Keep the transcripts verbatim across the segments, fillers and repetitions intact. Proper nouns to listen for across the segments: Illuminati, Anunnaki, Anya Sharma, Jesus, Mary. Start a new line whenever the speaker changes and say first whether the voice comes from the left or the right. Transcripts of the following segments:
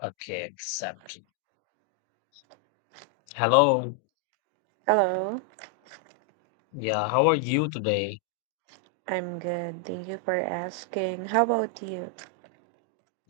left: Okay, accept. Hello.
right: Hello,
left: Yeah, how are you today?
right: I'm good. Thank you for asking. How about you?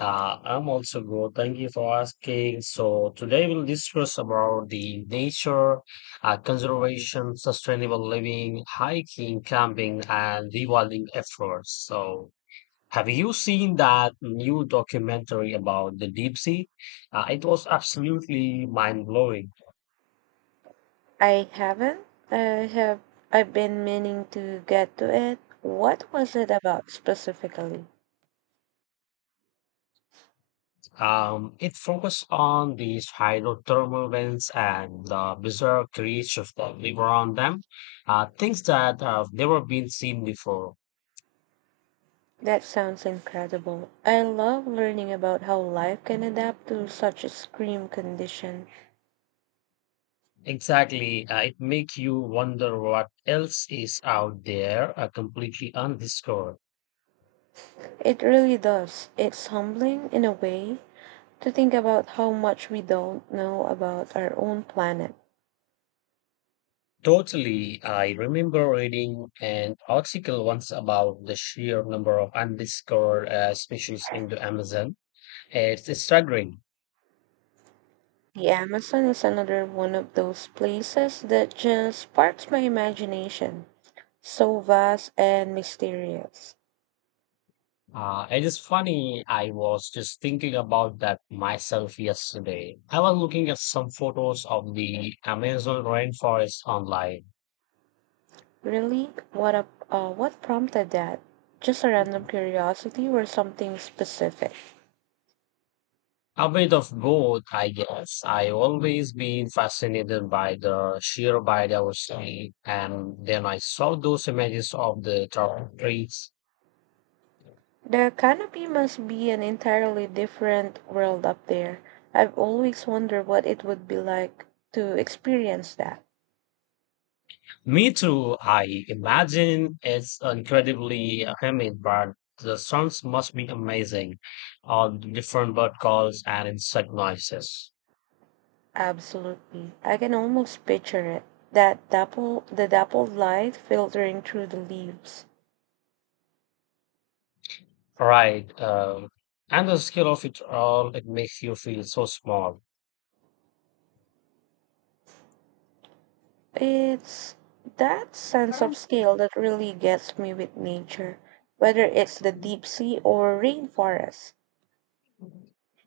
left: Uh, I'm also good. Thank you for asking. So today we'll discuss about the nature, uh, conservation, sustainable living, hiking, camping, and rewilding efforts. So have you seen that new documentary about the deep sea? Uh, it was absolutely mind blowing.
right: I haven't. I have. I've been meaning to get to it. What was it about specifically?
left: Um, it focused on these hydrothermal vents and the bizarre creatures of that live around them, uh, things that uh, have never been seen before.
right: That sounds incredible. I love learning about how life can adapt to such extreme condition.
left: Exactly, uh, it makes you wonder what else is out there, uh, completely undiscovered.
right: It really does. It's humbling in a way to think about how much we don't know about our own planet.
left: Totally, I remember reading an article once about the sheer number of undiscovered uh, species in the Amazon. It's staggering.
right: The Amazon is another one of those places that just sparks my imagination. So vast and mysterious.
left: Uh, it is funny, I was just thinking about that myself yesterday. I was looking at some photos of the Amazon rainforest online.
right: Really? What a, uh, what prompted that? Just a random curiosity or something specific?
left: A bit of both, I guess. I always been fascinated by the sheer biodiversity, and then I saw those images of the tall trees.
right: The canopy must be an entirely different world up there. I've always wondered what it would be like to experience that.
left: Me too, I imagine it's incredibly humid, but the sounds must be amazing. All the different bird calls and insect noises.
right: Absolutely. I can almost picture it. That dapple, the dappled light filtering through the leaves.
left: Right. Um, and the scale of it all, it makes you feel so small.
right: It's that sense of scale that really gets me with nature, whether it's the deep sea or rainforest.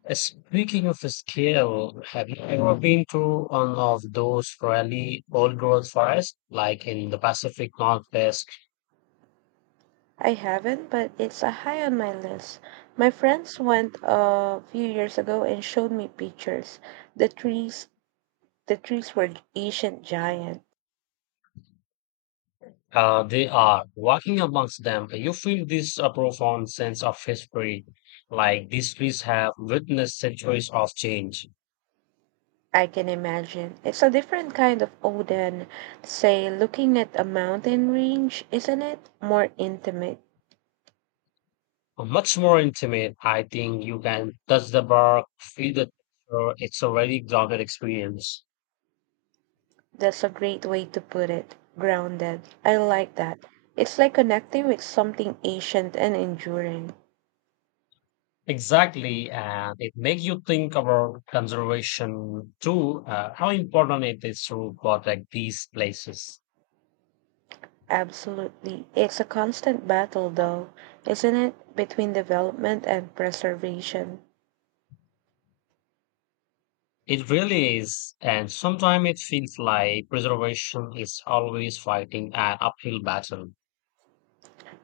left: Uh, Speaking of the scale, have you ever been to one of those really old growth forests, like in the Pacific Northwest?
right: I haven't, but it's a high on my list. My friends went a few years ago and showed me pictures. The trees, the trees were ancient giant.
left: Uh, they are walking amongst them. uh, You feel this uh, profound sense of history, like these trees have witnessed centuries of change.
right: I can imagine. It's a different kind of Odin, say looking at a mountain range, isn't it? More intimate.
left: Uh, Much more intimate, I think you can touch the bark, feel the texture. It's a very grounded experience.
right: That's a great way to put it. Grounded. I like that. It's like connecting with something ancient and enduring.
left: Exactly, and it makes you think about conservation too, uh, how important it is to protect these places.
right: Absolutely. It's a constant battle, though, isn't it? Between development and preservation.
left: It really is, and sometimes it feels like preservation is always fighting an uphill battle.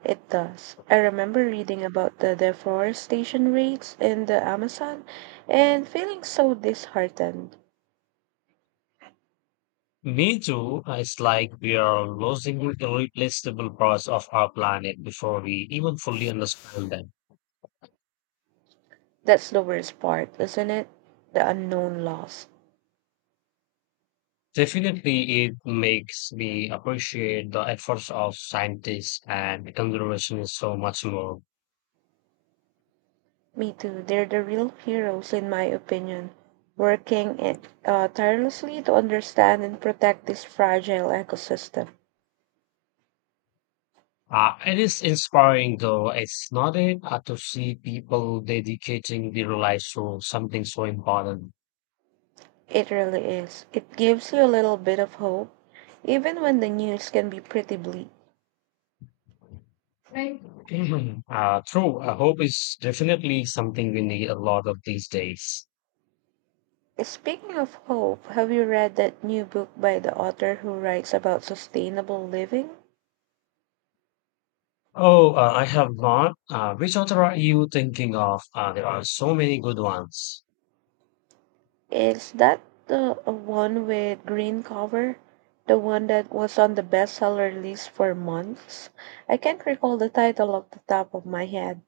right: It does. I remember reading about the deforestation rates in the Amazon and feeling so disheartened.
left: Me too, uh, it's like we are losing irreplaceable parts of our planet before we even fully understand them.
right: That's the worst part, isn't it? The unknown loss.
left: Definitely, it makes me appreciate the efforts of scientists and conservationists so much more.
right: Me too. They're the real heroes, in my opinion, working it, uh, tirelessly to understand and protect this fragile ecosystem.
left: Uh, it is inspiring, though, it's not it, uh, to see people dedicating their lives to something so important.
right: It really is. It gives you a little bit of hope, even when the news can be pretty bleak.
left: Right. Uh, true. Uh, hope is definitely something we need a lot of these days.
right: Speaking of hope, have you read that new book by the author who writes about sustainable living?
left: Oh, uh, I have not. Uh, which author are you thinking of? Uh, there are so many good ones.
right: Is that the one with green cover? The one that was on the bestseller list for months? I can't recall the title off the top of my head.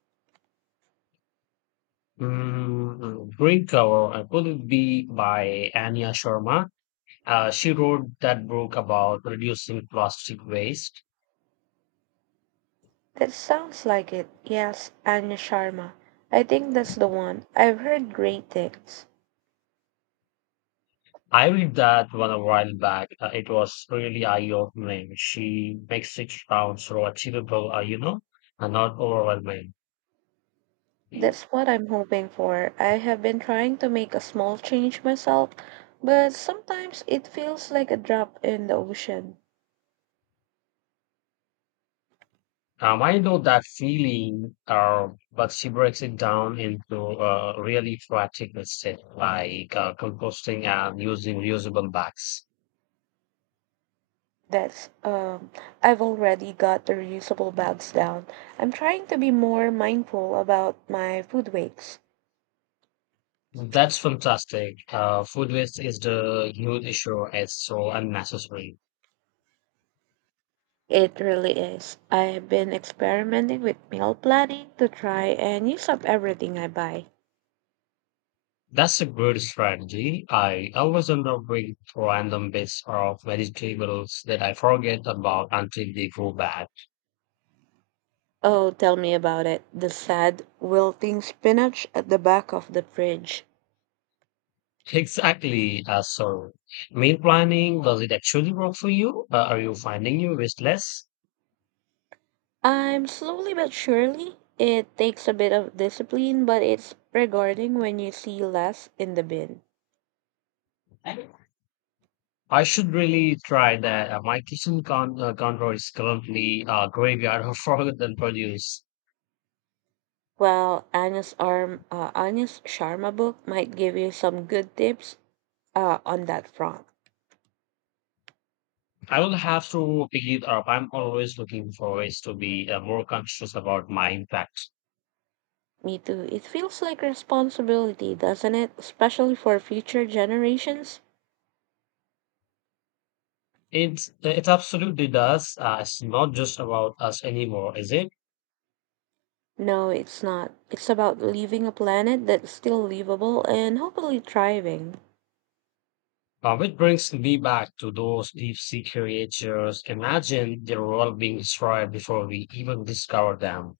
left: Mm, Green Cover, uh, could it be by Anya Sharma? Uh, she wrote that book about reducing plastic waste.
right: That sounds like it. Yes, Anya Sharma. I think that's the one. I've heard great things.
left: I read that one a while back. Uh, it was really eye-opening. She makes six pounds so achievable, uh, you know, and not overwhelming.
right: That's what I'm hoping for. I have been trying to make a small change myself, but sometimes it feels like a drop in the ocean.
left: Um, I know that feeling, uh, but she breaks it down into uh, really practical steps like uh, composting and using reusable bags.
right: That's um I've already got the reusable bags down. I'm trying to be more mindful about my food waste.
left: That's fantastic. Uh, food waste is the huge issue. It's so unnecessary.
right: It really is. I've been experimenting with meal planning to try and use up everything I buy.
left: That's a good strategy. I always end up with random bits of vegetables that I forget about until they go bad.
right: Oh, tell me about it. The sad, wilting spinach at the back of the fridge.
left: Exactly. Uh, so, meal planning, does it actually work for you? Uh, are you finding you restless?
right: I'm slowly but surely. It takes a bit of discipline, but it's rewarding when you see less in the bin.
left: I should really try that. Uh, my kitchen con- uh, counter is currently a graveyard of forgotten produce.
right: Well, Anya's arm, uh, Anya's Sharma book might give you some good tips uh, on that front.
left: I will have to pick it up. I'm always looking for ways to be uh, more conscious about my impact.
right: Me too. It feels like responsibility, doesn't it? Especially for future generations.
left: It it absolutely does. Uh, it's not just about us anymore, is it?
right: No, it's not. It's about leaving a planet that's still livable and hopefully thriving.
left: Uh, it brings me back to those deep sea creatures. Imagine they were all being destroyed before we even discovered them.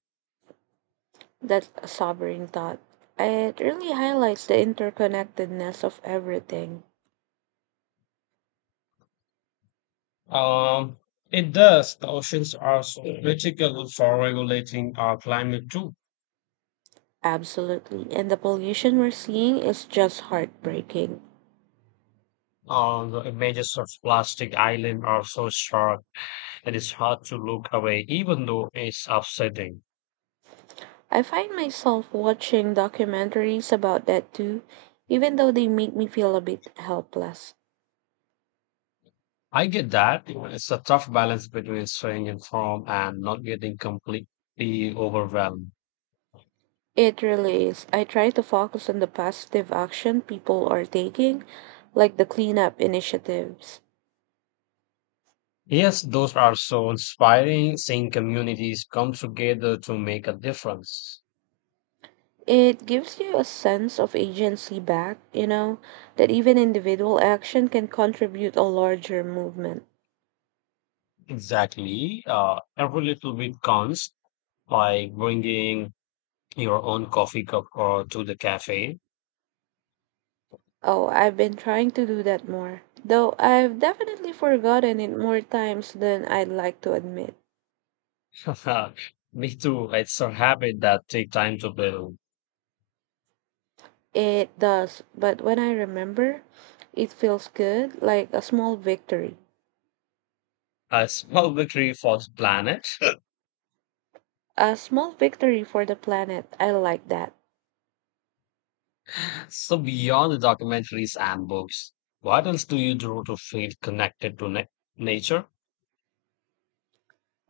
right: That's a sobering thought. It really highlights the interconnectedness of everything.
left: Um, it does. The oceans are so critical for regulating our climate too.
right: Absolutely. And the pollution we're seeing is just heartbreaking.
left: Um, the images of plastic island are so sharp that it's hard to look away, even though it's upsetting.
right: I find myself watching documentaries about that too, even though they make me feel a bit helpless.
left: I get that. It's a tough balance between staying informed and not getting completely overwhelmed.
right: It really is. I try to focus on the positive action people are taking, like the cleanup initiatives.
left: Yes, those are so inspiring, seeing communities come together to make a difference.
right: It gives you a sense of agency back, you know, that even individual action can contribute a larger movement.
left: Exactly. Uh, every little bit counts, like bringing your own coffee cup or to the cafe.
right: Oh, I've been trying to do that more, though I've definitely forgotten it more times than I'd like to admit.
left: Me too. It's a habit that take time to build.
right: It does, but when I remember, it feels good, like a small victory.
left: A small victory for the planet.
right: A small victory for the planet. I like that.
left: So beyond the documentaries and books, what else do you do to feel connected to na- nature?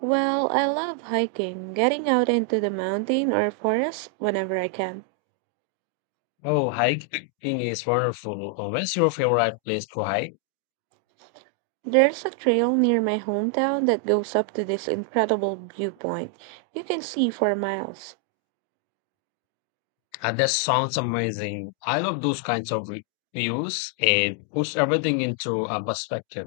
right: Well, I love hiking, getting out into the mountain or forest whenever I can.
left: Oh, hiking is wonderful. Uh, Where's your favorite place to hike?
right: There's a trail near my hometown that goes up to this incredible viewpoint. You can see for miles.
left: And that sounds amazing. I love those kinds of re- views. It puts everything into a perspective.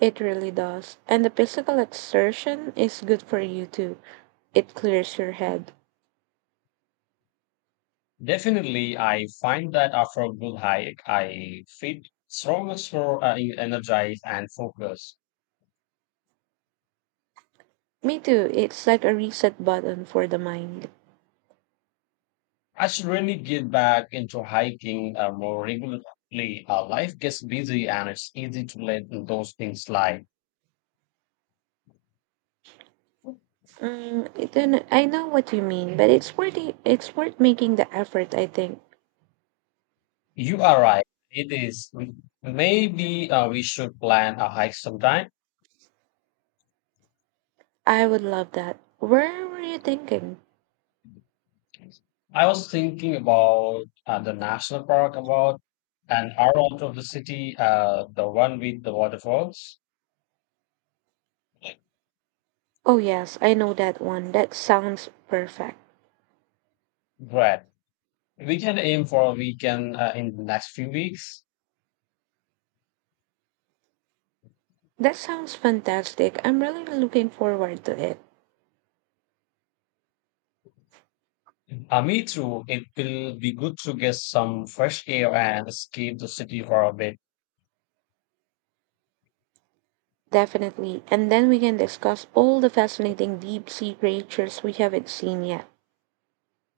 right: It really does. And the physical exertion is good for you too. It clears your head.
left: Definitely, I find that after a good hike, I feel stronger, more uh, energized and focused.
right: Me too. It's like a reset button for the mind.
left: I should really get back into hiking uh, more regularly. Uh, life gets busy and it's easy to let those things slide.
right: Mm, I don't I know what you mean, but it's worth it- it's worth making the effort, I think.
left: You are right. It is. Maybe uh, we should plan a hike sometime.
right: I would love that. Where were you thinking?
left: I was thinking about uh, the national park, about an hour out of the city, uh, the one with the waterfalls.
right: Oh yes, I know that one. That sounds perfect.
left: Great. We can aim for a weekend uh, in the next few weeks.
right: That sounds fantastic. I'm really looking forward to it.
left: Uh, me too. It will be good to get some fresh air and escape the city for a bit.
right: Definitely. And then we can discuss all the fascinating deep sea creatures we haven't seen yet.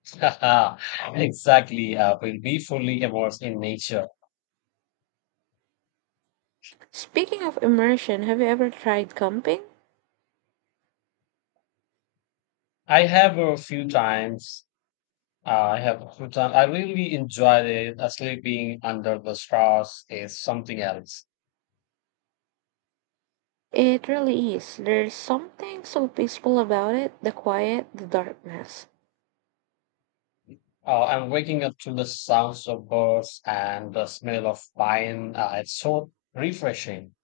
left: Exactly. Uh, we'll be fully immersed in nature.
right: Speaking of immersion, have you ever tried camping?
left: I have a few times. Uh, I have a few times. I really enjoyed it. Uh, sleeping under the stars is something else.
right: It really is. There's something so peaceful about it, the quiet, the darkness.
left: Uh, I'm waking up to the sounds of birds and the smell of pine. Uh, it's so refreshing.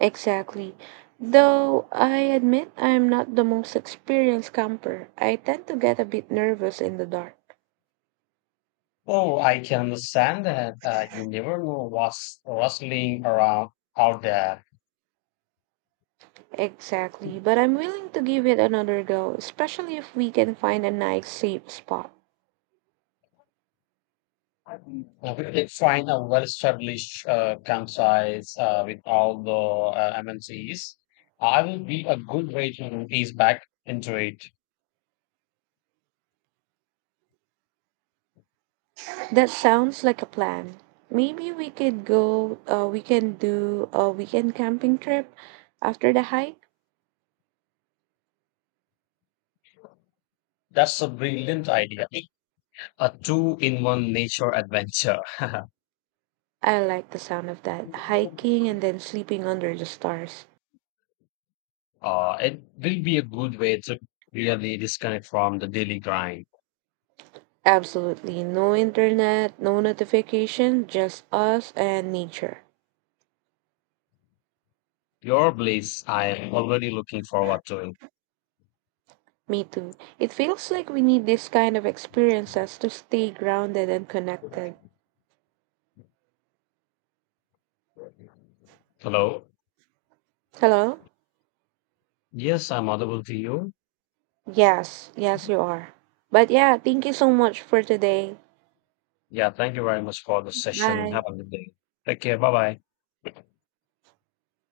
right: Exactly. Though I admit I am not the most experienced camper, I tend to get a bit nervous in the dark.
left: Oh, I can understand that, uh, you never know what's rustling around out there.
right: Exactly, but I'm willing to give it another go, especially if we can find a nice safe spot.
left: Uh, we did find a well-established, uh, franchise uh, with all the uh, M N Cs. I will be a good way to ease back into it.
right: That sounds like a plan. Maybe we could go, uh, we can do a weekend camping trip after the hike.
left: That's a brilliant idea. A two-in-one nature adventure.
right: I like the sound of that. Hiking and then sleeping under the stars.
left: Uh, it will be a good way to really disconnect from the daily grind.
right: Absolutely. No internet, no notification, just us and nature.
left: Your bliss, I am already looking forward to it.
right: Me too. It feels like we need this kind of experiences to stay grounded and connected.
left: Hello?
right: Hello?
left: Yes, I'm audible to you.
right: Yes, yes, you are. But yeah, thank you so much for today.
left: Yeah, thank you very much for the session.
right: Bye.
left: Have a good day. Take care. Bye bye.